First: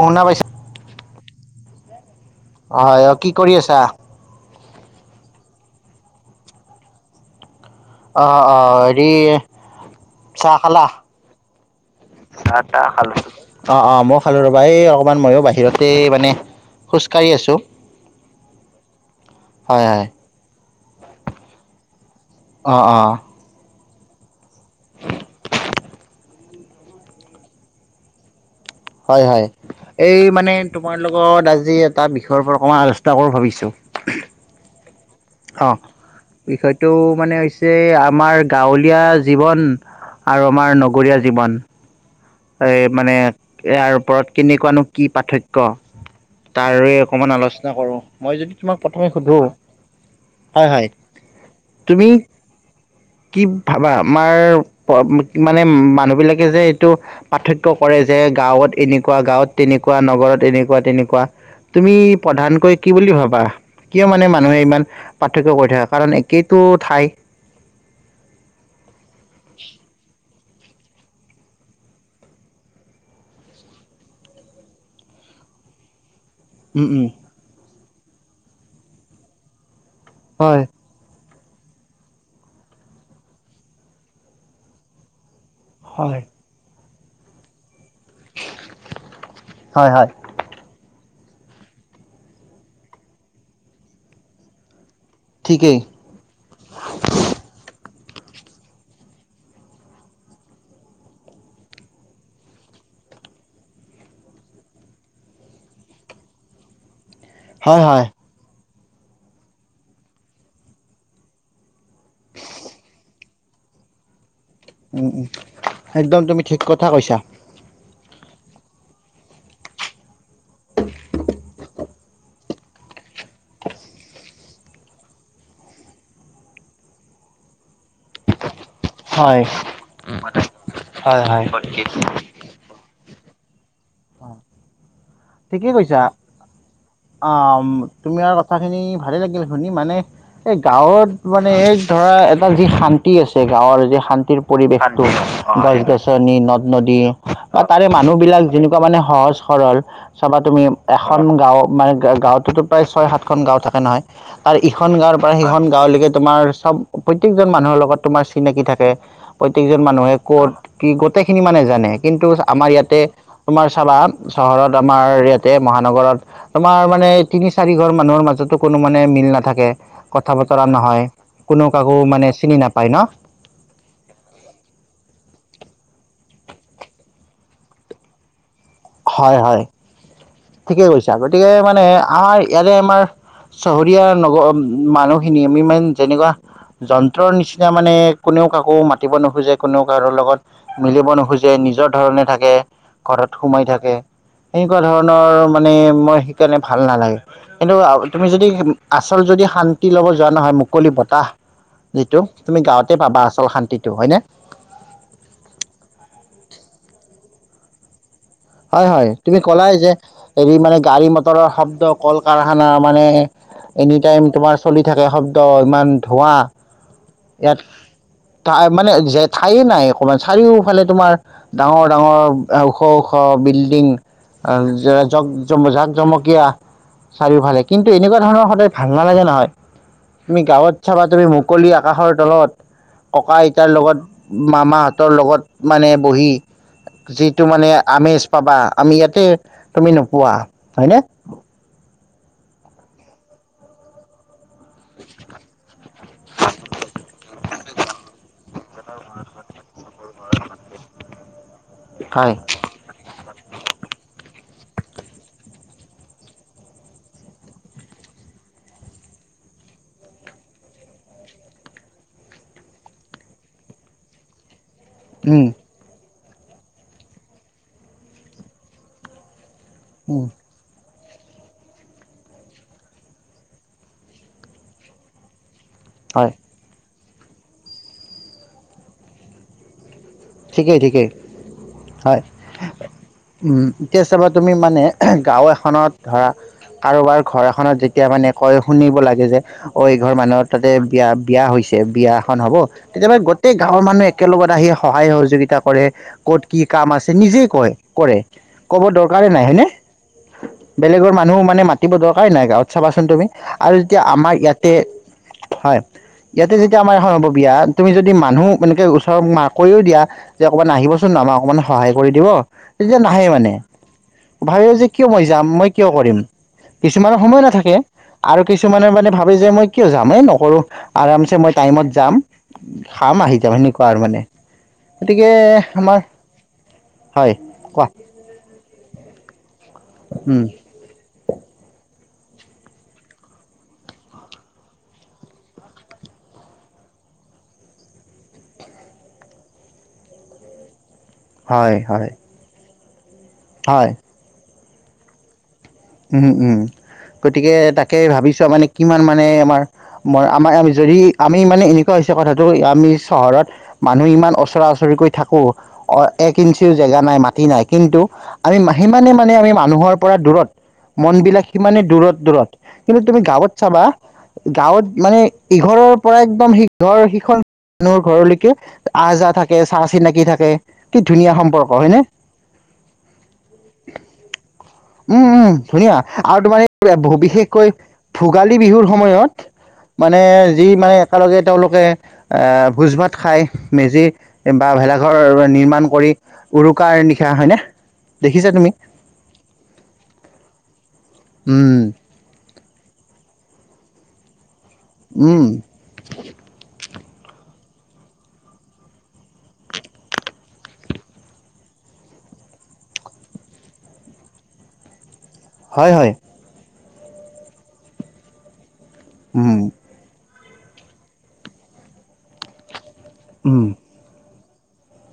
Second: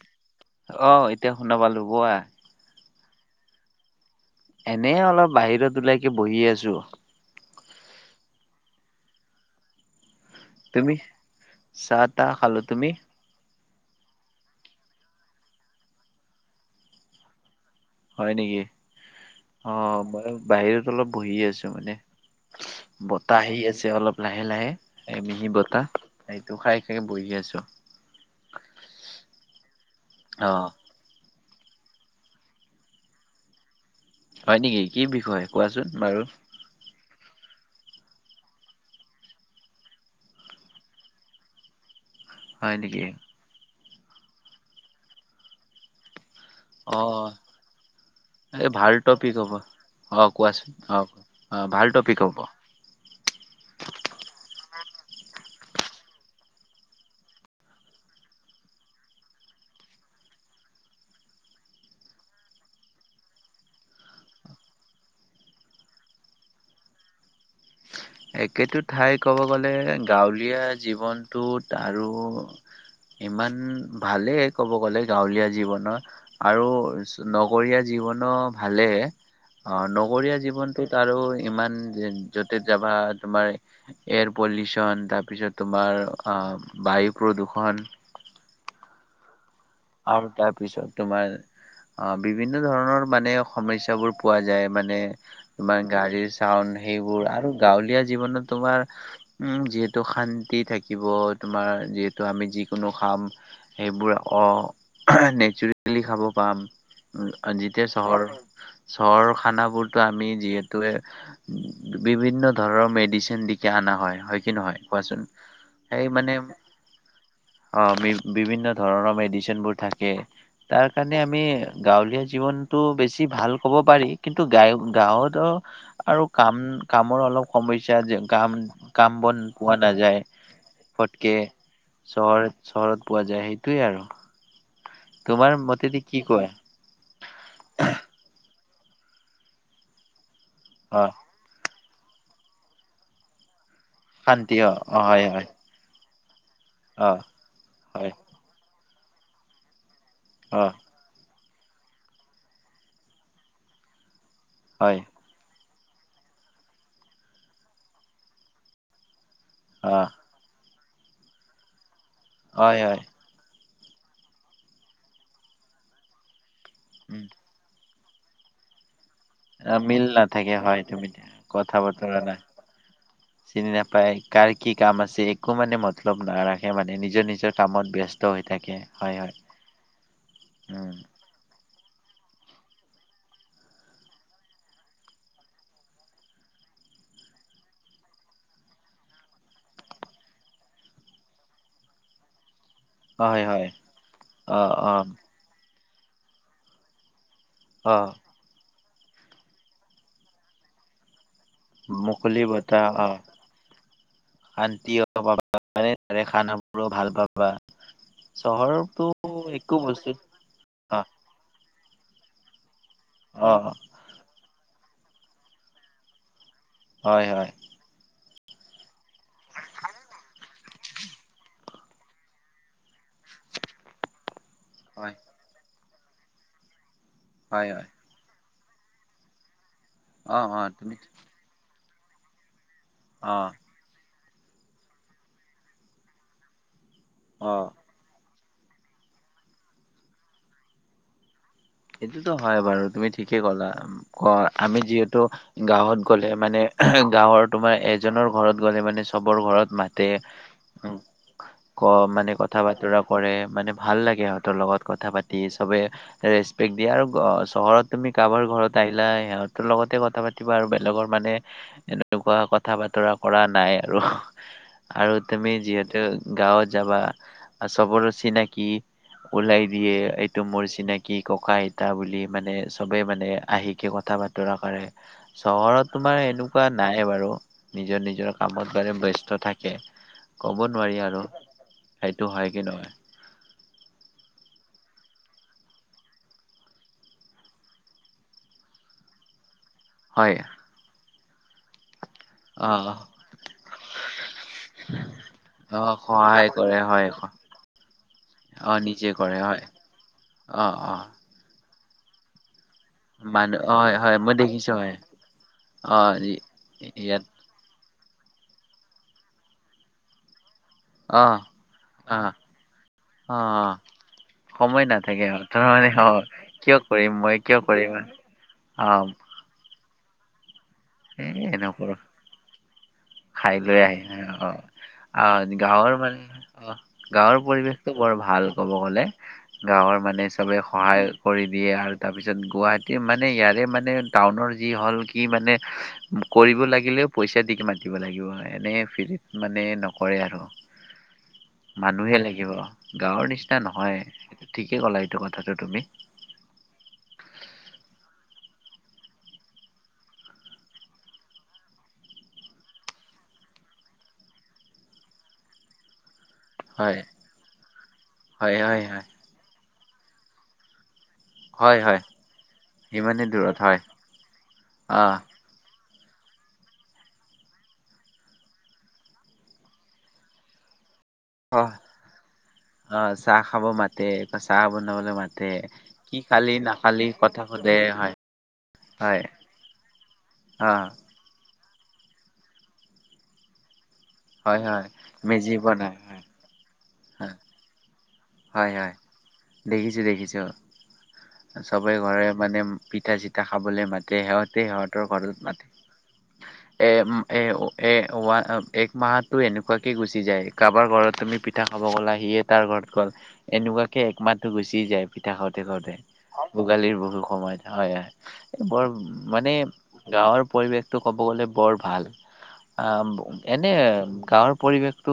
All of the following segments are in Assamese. অ'শুনা পাইছা? অ এতিয়া শুনা পালো কোৱা অ হয় কি কৰি আছা এনে অলপ বাহিৰত ওলাইকে বহি আছো অ অ হেৰি চাহ খালা তুমি চাহ তাহ খালো চাহ তাহ তুমি খালো অ অ মইও খালো ৰবা এই অকমান মইও বাহিৰতে মানে খোজকাঢ়ি আছো হয় নেকি অ হয় মই বাহিৰত অলপ বহি আছোঁ মানে অ অ বতাহ আহি আছে অলপ লাহে লাহে এই মিহি বতাহ এইটো খাই খাই বহি আছো হয় হয় এই অ মানে তোমাৰ লগত আজি এটা বিষয়ৰ ওপৰত অকণমান আলোচনা কৰোঁ ভাবিছোঁ হয় নেকি কি বিষয় অ কোৱাচোন বাৰু বিষয়টো মানে হৈছে আমাৰ গাঁৱলীয়া জীৱন আৰু আমাৰ নগৰীয়া জীৱন হয় এই নেকি মানে ইয়াৰ ওপৰত কেনেকুৱানো কি পাৰ্থক্য তাৰে অ অকমান আলোচনা কৰো মই যদি এই তোমাক ভাল প্ৰথমে টপিক সুধো হ'ব অ কোৱাচোন অ অ ভাল তুমি টপিক হ'ব কি ভাবা আমাৰ মানে মানুহ বিলাকে যে এইটো পাৰ্থক্য কৰে যে গাঁৱত এনেকুৱা গাঁৱত তেনেকুৱা নগৰত এনেকুৱা তেনেকুৱা। তুমি প্ৰধানকৈ কি বুলি ভাবা কিয় মানে মানুহে ইমান পাৰ্থক্য কৰি থাকে কাৰণ একেইটো ঠাই। একেইটো ঠাই কব গ'লে গাঁৱলীয়া জীৱনটোত আৰু। ইমান ভালেই ক'ব গ'লে গাঁৱলীয়া জীৱনৰ। আৰু উম উম নগৰীয়া জীৱনৰ ভালে অ নগৰীয়া হয় জীৱনটোত আৰু ইমান য'তে যাবা তোমাৰ এয়াৰ পলিউচন তাৰপিছত তোমাৰ হয় আ বায়ু প্ৰদূষণ। হয় হয় আৰু তাৰপিছত তোমাৰ অ বিভিন্ন ধৰণৰ মানে সমস্যাবোৰ পোৱা যায় মানে ঠিকেই ইমান গাড়ীৰ টাউন সেইবোৰ আৰু গাঁৱলীয়া জীৱনত তোমাৰ উম যিহেতু শান্তি থাকিব তোমাৰ যিহেতু আমি যিকোনো কাম। সেইবোৰ অ এহ নেচাৰেলি খাব পাম হয় যেতিয়া হয় চহৰ চহৰৰ খানাবোৰতো আমি যিহেতু বিভিন্ন ধৰণৰ মেডি চিন অনা হয় হয় কি নহয় উম উম কোৱাচোন সেই একদম মানে। তুমি ঠিক কথা কৈছা অ বি বিভিন্ন ধৰণৰ মেডিচিন মেডিচিনবোৰ থাকে তাৰ কাৰণে আমি গাঁৱলীয়া জীৱনটো বেছি ভাল ক'ব পাৰি। কিন্তু গা গাওঁতো আৰু কাম কামৰ অলপ সমস্যা যে কাম কাম হয় বন পোৱা নাযায়। হয় ফটকে হয় চহৰত চহৰত পোৱা যায় সেইটোৱে আৰু। তোমাৰ ঠিকেই মতেদি কৈছা কি কয় তোমাৰ কথাখিনি ভালেই লাগিল শুনি মানে। এ অ গাঁৱত মানে এই ধৰা এটা যি শান্তি আছে গাঁৱৰ যে শান্তিৰ শান্তি অ অ পৰিৱেশটো হয় হয় গছ গছনি নদ নদী অ বা তাৰে হয় মানুহ বিলাক যেনেকুৱা মানে সহজ সৰল চাবা তুমি। অ এখন গাঁও মানে গাঁওতোতো প্ৰায় ছয় সাত খন গাঁও থাকে নহয় তাৰ ইখন হয় গাঁৱৰ প্ৰায় সেইখন গাওলৈকে তোমাৰ চব প্ৰত্যেকজন মানুহৰ লগত তোমাৰ চিনাকি থাকে। প্ৰত্যেকজন অ মানুহে ক'ত কি গোটেই খিনি মানে জানে কিন্তু আমাৰ হয় ইয়াতে হয় তোমাৰ চাবা চহৰত আমাৰ ইয়াতে মহানগৰত তোমাৰ মানে উম তিনি চাৰি ঘৰ মানুহৰ মাজতো কোনো মানে মিল না নাথাকে আ, মিল কথা নাথাকে বতৰা হয় তুমি নহয় কোনো কথা কাকো বতৰা মানে নাই চিনি নাপায় ন? চিনি নাপাই কাৰ কি কাম আছে একো মানে মতলব নাৰাখে মানে, নিজৰ নিজৰ কামত ব্যস্ত স্ত হৈ থাকে। হয় হয় ঠিকেই উম কৈছা, গতিকে মানে আমাৰ ইয়াতে আমাৰ চহৰীয়া নগ মানুহখিনিয় আমিমান যেনেকুৱা যন্ত্ৰৰ নিচিনা মানে কোনেও কাকো মাতিব নোখোজে, কোনেও কাৰো লগত মিলিব নোখোজে নিজৰ ধৰণে থাকে। ঘৰত হয় হয় সোমাই থাকে অ এনেকুৱা অ ধৰণৰ মানে মই সেইকাৰণে ভাল নালাগে। কিন্তু অ তুমি যদি আচল যদি শান্তি ল'ব যোৱা নহয় মুকলি বতাহ যিটো মুকলি তুমি বতাহ গাঁৱতে অ পাবা আচল শান্তিটো! হয়নে? শান্তি পাবা তাৰে খানাবোৰো ভাল পাবা। হয় চহৰতো হয় তুমি ক'লাই একো যে বস্তু হেৰি মানে অ গাড়ী মটৰৰ শব্দ, কল কাৰখানা মানে অ এনি টাইম তোমাৰ চলি থাকে শব্দ ইমান ধোঁৱা! হয় হয় ইয়াত ঠা মানে যে ঠায়ে নাই অকমান চাৰিওফালে তোমাৰ ডাঙৰ ডাঙৰ ওখ ওখ বিল্ডিং। জ হয় জাক জমকীয়া চাৰিওফালে, হয় হয় কিন্তু এনেকুৱা ধৰণৰ সদায় ভাল নালাগে নহয়, অ তুমি অ গাঁৱত চাবা তুমি মু কলি আকাশৰ তলত, ককা অ আইতাৰ লগত মামাহঁতৰ লগত মানে বহি যিটো অ মানে আমেজ পাবা আমি ইয়াতে তুমি নোপোৱা, হয়নে! এইটোতো হয় বাৰু, তুমি ঠিকেই ক'লা অ আমি যিহেতু গাঁৱত গ'লে মানে গাঁৱৰ তোমাৰ এজনৰ ঘৰত গ'লে মানে চবৰ ঘৰত মাতে। [inaudible] ক মানে হয়। ক কথা বতৰা কৰে, মানে ভাল লাগে সিহঁতৰ লগত কথা পাতি চবে ৰেচ পেক দিয়ে, আৰু চহৰত তুমি কাৰোবাৰ ঘৰত আহিলা সিহঁতৰ লগতে কথা পাতিবা আৰু বেলেগৰ মানে এনেকুৱা কথা বতৰা কৰা নাই আৰু। আৰু উম, তুমি যিহেতু গাঁৱত যাবা চবৰে চিনাকি ওলাই দিয়ে উম, এইটো মোৰ চিনাক ককাঁ আইতা বুলি মানে চবেই মানে আহিকে কথা বতৰা কৰে, চহৰত তোমাৰ হয় এনেকুৱা নাই বাৰু, নিজৰ নিজৰ কামত মানে ব্যস্ত থাকে। ক'ব ঠিকেই নোৱাৰি ঠিকেই আৰু সেইটো হয় কি নহয়। উম এতিয়া চাবা তুমি মানে গাঁও এখনত ধৰা কাৰোবাৰ ঘৰ এখনত যেতিয়া মানে কয় শুনিব লাগে যে অ এইঘৰ হয় মানুহৰ তাতে বিয়া বিয়া হৈছে বিয়া খন হ'ব অ তেতিয়া মানে গোটেই গাঁৱৰ মানুহ একেলগত আহি‌ সহায় সহযোগিতা অ কৰে, সহায় ক'ত কি কৰে কাম হয় আছে নিজেই কয় কৰে, ক'ব দৰকাৰে নাই হয়নে? অঁ অঁ। মানুহক মানে মাতিব দৰকাৰে নাই গাঁৱত চাবাচোন তুমি, মানুহ আৰু হয় এতিয়া হয় মই আমাৰ ইয়াতে দেখিছো হয় হয় অ ইয়াতে যেতিয়া আমাৰ এখন ইয়াত হ'ব বিয়া তুমি যদি মানুহ এনেকে ওচৰত কৈও দিয়া যে অকমান আহিবচোন অ আমাক অকমান সহায় কৰি অ দিব, তেতিয়া নাহে অ মানে। অ ভাবিব সময় যে কিয় মই নাথাকে যাম সিহঁতৰ মই কিয় মানে অ কৰিম, কিয় কৰিম কিছুমানৰ মই সময় কিয় নাথাকে। কৰিম আৰু কিছুমানে অ মানে ভাবি যে মই কিয় যাম, এই নকৰো। এ' [unintelligible] খাম আহি যাম খাই লৈ সেনেকুৱা আৰু মানে আহিলে, অ অ, গতিকে গাঁৱৰ আমাৰ মানে অ, গাঁৱৰ পৰিৱেশটো কোৱা। ভাল ক'ব গ'লে। গাঁৱৰ মানে উম, চবেই সহায় কৰি দিয়ে আৰু তাৰপিছত গুৱাহাটী মানে, ইয়াৰে মানে, টাউনৰ যি হ'ল কি মানে কৰিব লাগিলেও পইচা দি মাতিব লাগিব। এনে ফ্ৰিত মানে নকৰে আৰু। [inaudible] হয় মানুহেই লাগিব। গাঁৱৰ নিচিনা হয় নহয়, ঠিকেই ক'লা এইটো কথাটো তুমি। উম- উম, গতিকে তাকে ভাবিচাবা মানে কিমান মানে আমাৰ মই আমাৰ যদি আমি মানে এনেকুৱা হৈছে কথাটো আমি চহৰত মানুহ ইমান ওচৰা- ওচৰিকৈ থাকোঁ। অ, এক ইঞ্চিও জেগা হয় নাই, মাটি নাই, কিন্তু আমি হয় হয় হয় সিমানেই মানে আমি মানুহৰ পৰা দূৰত। মন বিলাক হয় সিমানে হয় দূৰত- দূৰত কিন্তু তুমি ইমানেই দূৰত গাঁৱত হয় চাবা, গাঁৱত আহ মানে ইঘৰৰ পৰা একদম সিঘৰ- সিখন মানুহৰ ঘৰলৈকে আহ- যাহ থাকে চাহ- চিনাকি থাকে কি ধুনীয়া অহ সম্পৰ্ক হয় নে? অ চাহ খাব মা তে চাহ বনাবলে উম উম মাতে, ধুনীয়া কি আৰু খালি তোমাৰ এই নাখালি, ভ কথা বিশেষকৈ সোধে হয়। ভোগালী বিহুৰ হয় সময়ত, মানে যি অ মানে একেলগে তেওঁলোকে ভোজ- ভাত খাই, মেজি হয় বা হয় ভেলাঘৰ মেজি নিৰ্মাণ বনাই কৰি হয় উৰুকাৰ হয় নিশা হয়নে। দেখিছা তুমি হয়- হয়, দেখিছোঁ- দেখিছোঁ। উম চবে ঘৰে মানে পিঠা চি ঠা খাবলে মাতে, সিহঁতে- সিহঁতৰ উম ঘৰত মাতে। এ উম এ উ এ উৱা অ এক মাহটো এনেকুৱাকে গুচি যায়। কাৰোবাৰ ঘৰত তুমি পিঠা খাব গ'লা সিয়ে তাৰ ঘৰত গ'ল। এনেকুৱাকে একমাহটো গুচি যায় পিঠা খাওঁতে, হয় খাওঁতে। হয় ভোগালীৰ বহু সময়ত হয়, বৰ মানে উম গাঁৱৰ পৰিৱেশটো ক'ব গ'লে বৰ ভাল আ উম এনে গাঁৱৰ পৰিৱেশটো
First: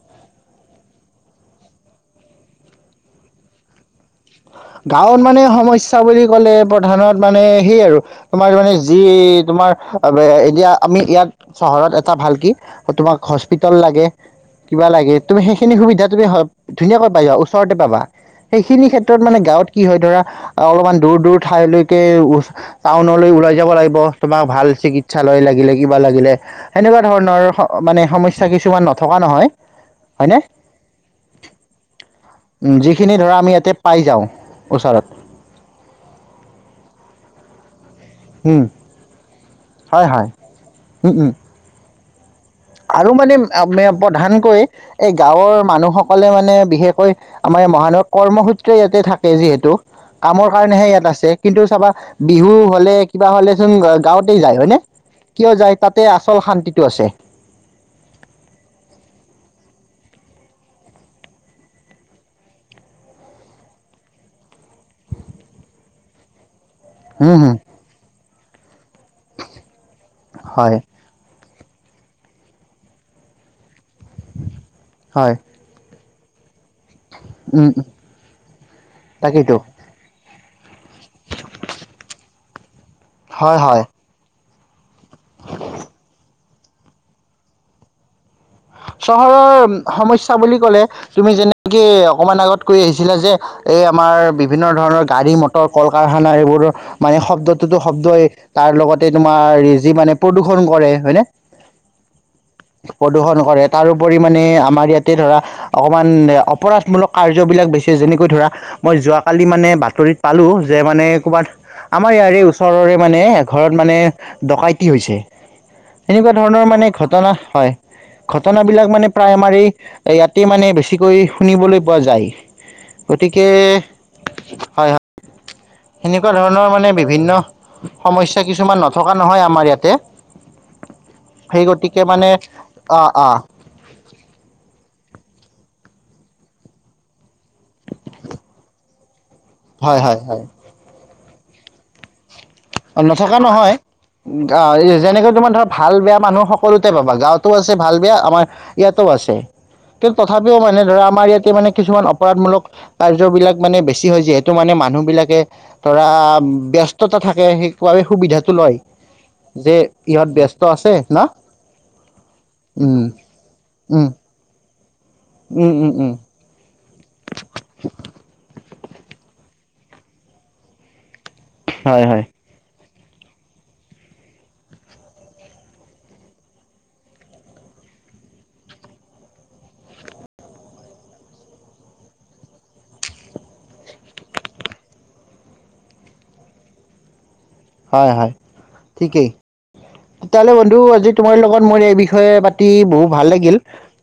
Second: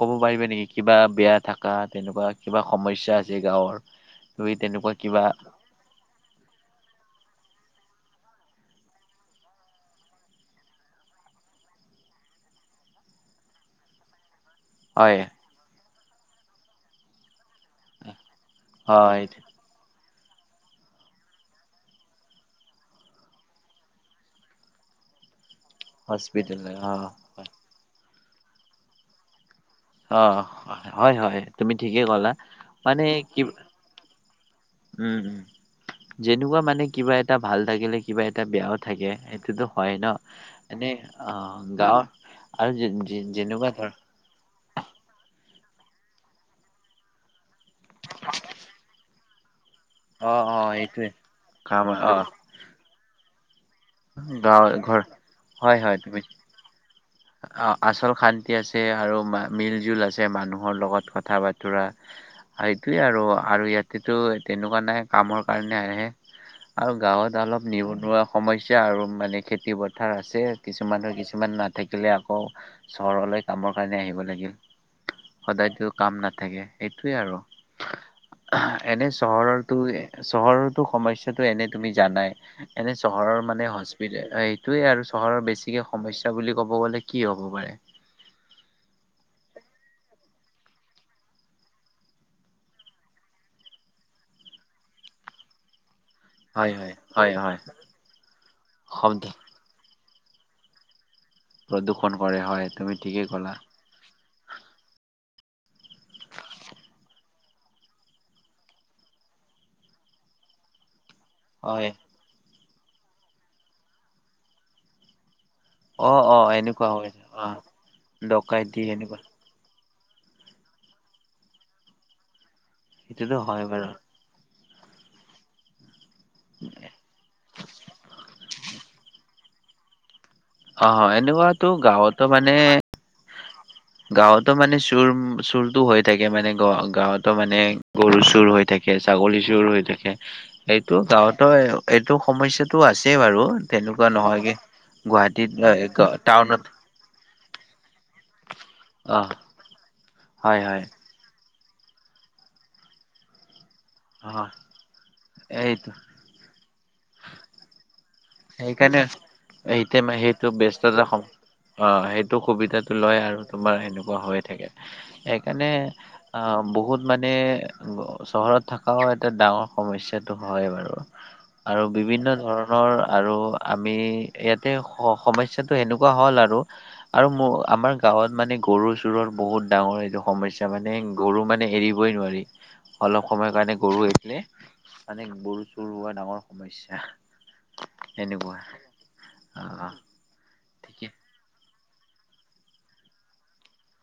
ক'ব পাৰিবি নেকি কিবা বেয়া থাকা তেনেকুৱা কিবা সমস্যা আছে গাঁৱৰ তুমি তেনেকুৱা গাঁৱত কিবা মানে সমস্যা বুলি ক'লে প্ৰধানত মানে সেই আৰু তোমাৰ মানে যি তোমাৰ এতিয়া আমি ইয়াত চহৰত এটা ভাল কি তোমাক হস্পিতেল লাগে। কিবা লাগে হয় তুমি সেইখিনি সুবিধা তুমি ধুনীয়াকৈ পাই যোৱা। ওচৰতে পাবা সেইখিনি ক্ষেত্ৰত হয় মানে তাত কি হয় ধৰা অলপমান দূৰ, দূৰ ঠাইলৈকে টাউনলৈ ওলাই যাব লাগিব। তোমাক ভাল চিকিত শৌচালয় লাগিলে কিবা লাগিলে হস্পিতেল অ সেনেকুৱা ধৰণৰ মানে সমস্যা কিছুমান নথকা নহয়। হয়নে? অ' হয়, হয়। তুমি ঠিকেই ক'লা। উম মানে যিখিনি ধৰা কি আমি ইয়াতে পাই যাওঁ ওচৰত উম, উম। যেনেকুৱা মানে, কিবা এটা ভাল থাকিলে, কিবা এটা উম বেয়াও থাকে। সেইটোতো হয় ন, এনেই উম উম। অঁ গাঁৱৰ আৰু মানে যেনেকুৱা ধৰ মে প্ৰধানকৈ এই গাঁৱৰ মানুহসকলে মানে বিশেষকৈ আমাৰ এই মহানগৰ কৰ্মসূত্ৰে ইয়াতে থাকে যিহেতু অ কামৰ অ কাৰণেহে এইটোৱে ইয়াত আছে। কিন্তু কাম চাবা অ বিহু হ'লে কিবা হ'লেচোন গাঁৱতেই যায়, গাঁৱ হয়নে ঘৰ কিয় হয় যায় হয় তাতে তুমি আচল শান্তিটো আছে। অ' আচল শান্তি আছে আৰু মা মিলজুল আছে মানুহৰ লগত কথা বাতোৰা সেইটোৱে আৰু। আৰু ইয়াতেটো তেনেকুৱা নাই, কামৰ কাৰণে আহে। আৰু হম গাঁৱত হম অলপ নিবনুৱা সমস্যা আৰু মানে খেতি পথাৰ আছে হয় কিছুমানৰ, কিছুমান নাট থাকিলে আকৌ, চহৰলৈ কামৰ কাৰণে, আহিব লাগিল। হয়। সদায়তো কাম নাথাকে সেইটোৱে আৰু উম উম এনে তাকেইতো চহৰৰটো চহৰৰটো সমস্যাটো এনে তুমি জানাই। এনে চহৰৰ হয় মানে হয় হছ সেইটোৱে আৰু চহৰৰ বেছিকে সমস্যা বুলি ক'ব গ'লে কি হ'ব পাৰে। চহৰৰ উম সমস্যা বুলি ক'লে তুমি যেনেকে অকমান আগত কৈ আহিছিলা যে এই আমাৰ বিভিন্ন ধৰণৰ গাড়ী মট কল কাৰখানা হয় হয় এইবোৰৰ মানে হয় হয় শব্দটোতো শব্দই তাৰ লগতে শব্দ তোমাৰ যি মানে প্ৰদূষণ কৰে, হয়নে? প্ৰদূষণ কৰে হয় তুমি ঠিকেই প্ৰদূষণ ক'লা। কৰে তাৰোপৰি মানে আমাৰ ইয়াতে ধৰা অকণমান অপৰাধমূলক কাৰ্যবিলাক বেছি যেনেকৈ ধৰা মই যোৱাকালি মানে বাতৰিত পালোঁ, যে মানে ক'ৰবাত হয় আমাৰ ইয়াৰে ওচৰৰে মানে এঘৰত মানে ডকাইতি হৈছে। অ এনেকুৱা অ ধৰণৰ এনেকুৱা মানে হয় ঘটনা অ হয়। ডকাইতি ঘটনাবিলাক মানে এনেকুৱা প্ৰায় আমাৰ এই ইয়াতে মানে বেছিকৈ শুনিবলৈ পোৱা যায়। হেইটোটো গতিকে হয় বাৰু। হয় হয় সেনেকুৱা ধৰণৰ মানে বিভিন্ন সমস্যা কিছুমান নথকা নহয় আমাৰ ইয়াতে। অ' হয় সেই এনেকুৱাতো গতিকে গাঁৱতো মানে অ অ গাঁৱতো মানে চোৰ, উ চোৰটো হৈ থাকে। মানে গ-গাঁৱতো মানে গৰু চোৰ হৈ থাক সেই ছাগলী চুৰ হৈ হয় থাকে হয় হয় এইটো গাঁৱতো এইটো সমস্যাত তো আছেই নথকা বাৰু নহয় তেনেকুৱা নহয়গে যেনেকৈ তোমাৰ ধৰা গুৱাহাটীত ভাল বেয়া এ মানুহ টাউনত সকলোতে পাবা গাঁৱতো আছে ভাল বেয়া, আমাৰ ইয়াতো অ আছে। কিন্তু তথাপিও হয় মানে হয় ধৰা, আমাৰ ইয়াতে মানে কিছুমান অপৰাধমূলক কাৰ্যবলাক মানে বেছি ছি অ হৈছে। মানে মানুহবিলাকে এইটো ধৰা ব্যস্ততা থাকে সেই সুবিধা সেইকাৰণে এতে ম সেইটো ব- ব্যস্ত আছে ব্যস্ততা ন কম। অ, সেইটো সুবিধাটো উম লয় আৰু তোমাৰ উম সেনেকুৱা হৈ থাকে। সেইকাৰণে উম উম অ, উম বহুত মানে চহৰত থকাও এটা ডাঙৰ সমস্যাটো হয় বাৰু। [inaudible] আৰু হয় বিভিন্ন ধৰণৰ আৰু আমি ইয়াতে সমস্যাটো এনেকুৱা হ'ল আৰু। আৰু মোৰ আমাৰ গাঁৱত মানে গৰু চোৰৰ বহুত ডাঙৰ এইটো সমস্যা মানে। গৰু মানে এৰিবই নোৱাৰি, অলপ সময়ৰ কাৰণে গৰু এৰিলে মানে গৰু চৰু হোৱা ডাঙৰ সমস্যা। হয় হয় এনেকুৱা, ঠিকেই অ- অ। তেতিয়াহ'লে বন্ধু আজি তোমাৰ লগত মোৰ এই বিষয়ে পাতি বহুত ভাল লাগিল।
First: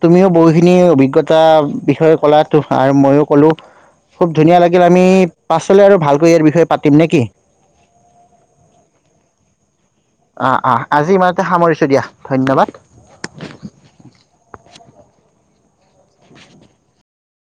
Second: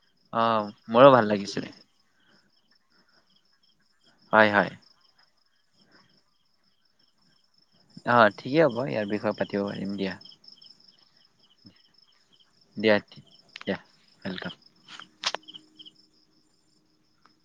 তুমিও অ বহুখিনি মোৰো ভাল অভিজ্ঞতাৰ লাগিছিলে বিষয়ে কলা আৰু মইও কলো। খুব হয় ধুনীয়া হয় লাগিল। আমি পাছলৈ আৰু ভালকৈ এই বিষয়ে পাতিম নে কি অ, ঠিকেই হ'ব, ইয়াৰ বিষয়ে পাতিব পাৰিম দিয়া। অ- অ, আজি ইমানতে সামৰিছোঁ দিয়া, ধন্যবাদ। দিয়- দিয়া, ৱেলকাম।